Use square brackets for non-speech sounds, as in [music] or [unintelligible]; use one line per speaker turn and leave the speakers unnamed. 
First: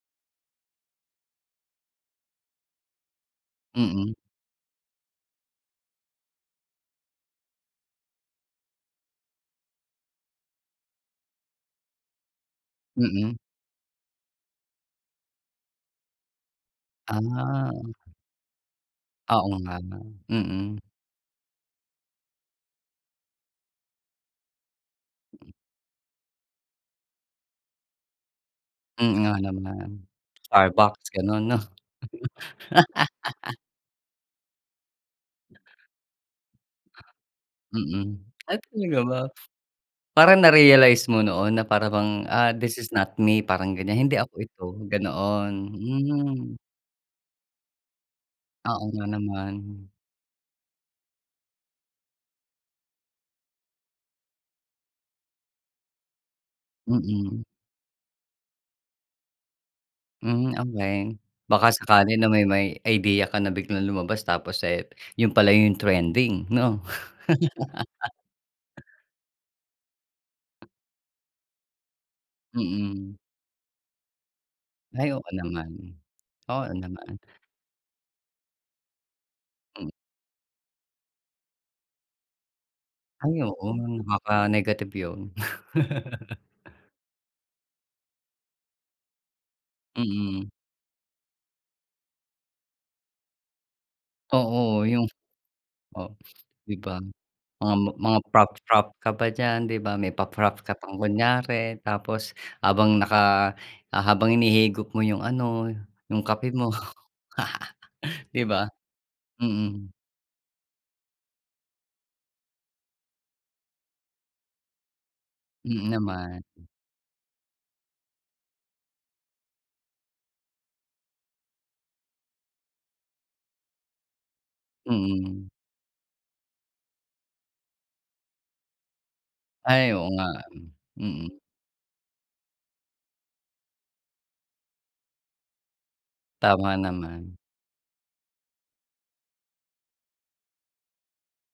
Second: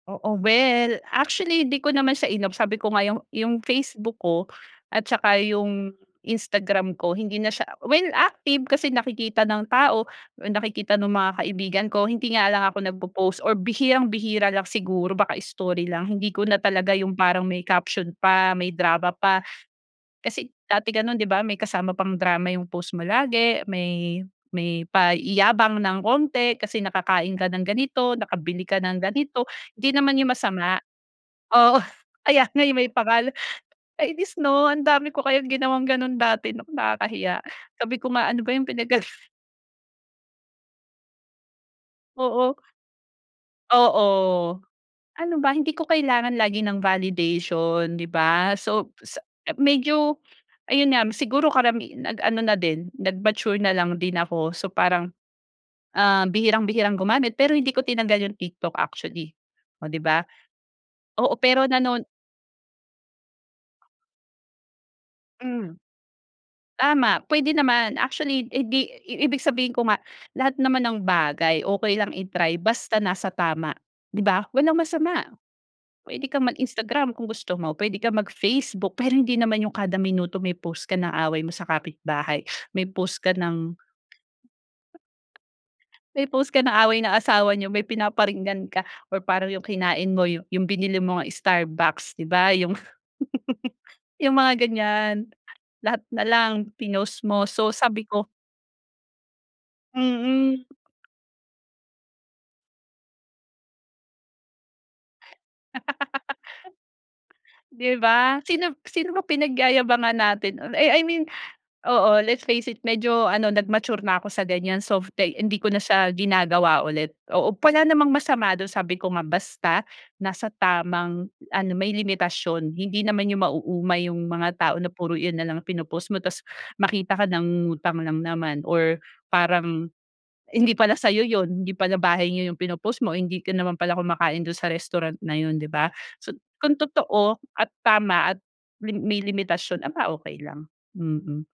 Oo. Well, actually hindi ko naman siya in-off sabi ko nga yung, yung
Mm.
Facebook ko, at saka yung Instagram ko hindi na siya well active kasi nakikita ng tao, nakikita nung mga kaibigan ko. Hindi nga lang ako
Mm.
nagpopost or bihirang bihira lang siguro baka story lang. Hindi ko na talaga yung parang may
Ah.
caption pa, may drama pa.
Oo nga no,
Kasi
mm.
dati gano'n 'di ba? May kasama pang drama yung post mo lagi, may may paiyabang ng konti, kasi nakakain ka ng ganito, nakabili ka ng
Hmm, nga
ganito. Hindi
naman,
naman yung masama
Starbucks ganun 'no?
oo kaya nga, eh, may pangalan,
[laughs]
kainis 'no? Ang dami ko kayang ginawang ganun dati, naku nakakahiya sabi ko
Mm.
nga, "Ano ba
Ay
yung
talaga
pinagaga"
ba? Parang na-realize mo noon na para bang, ah,
Oo.
"This is not me", parang gan'yan, "Hindi ako
Oo.
ito",
Ano ba
ganoon,
hindi ko kailangan
hmm.
lagi ng validation, 'di ba?
Oo
So,
nga
sa ah,
naman.
medyo ayun nga m siguro karami nag ano na din nag mature na lang din ako. So, parang, ah, bihirang bihirang gumamit
Mm.
pero hindi ko tinangal yung TikTok actually, oh, 'di ba?
Mhm, okey
Oo pero
baka
nanon
sakali na may may idea ka na biglang lumabas tapos, eh, yun pala yung
Hmm.
trending no?
Tama p'wede naman
[laughs]
actually hindi i ibig sabihin ko nga, lahat naman ng bagay okey lang i-try basta
Mm.
nasa tama, 'di ba? Walang
Ay
masama,
oo naman.
puwede kang
Oo
mag-Instagram
naman.
kung gusto mo p'wede kang mag Facebook. Pero hindi naman yung
M
kada minuto may post ka ng away mo sa kapitbahay, may post ka
Ay oo,
ng
baka negative yun.
May
[laughs]
post ka ng away na asawa nyo may pinaparinggan ka or parang yung kinain mo,
Mm.
yung binili mong Starbucks, 'di ba? Yung, [laughs] Yung mga
Oo yung,
gan'yan. Lahat
oh,
nalang
'di ba?
pinost mo. So,
Mga
sabi
mga
ko
frappe, frappe ka ba diyan, di ba? May pa-frappe
Mm.
ka pang kunyari, tapos habang naka, ah, habang hinihigop mo yung ano, yung
[laughs]
kape mo. [laughs] Di ba? Mm.
'Di ba? Sino b sino ba pinagyayabangan natin, on I I mean, oo let's face it medyo ano nag mature na ako sa gan'yan. So, [unintelligible] hindi ko na
Mm,
siya
naman.
ginagawa ulit. Oo, wala namang masama dun sabi ko nga basta nasa tamang ano may limitasyon. Hindi naman yung mauumay yung mga tao na puro iyan
Mm.
nalang pinopost mo, tapos makita ka nangungutang lang naman, or parang
Ay oo nga, eh,
hindi pala sa'yo
mm.
yun. Hindi pala bahay nyo yung pinopost mo, hindi ka naman pala kumakain dun sa restaurant na yun, 'di ba? So,
Tama
kung totoo
naman.
at tama at li may limitasyon, aba okey lang, mm.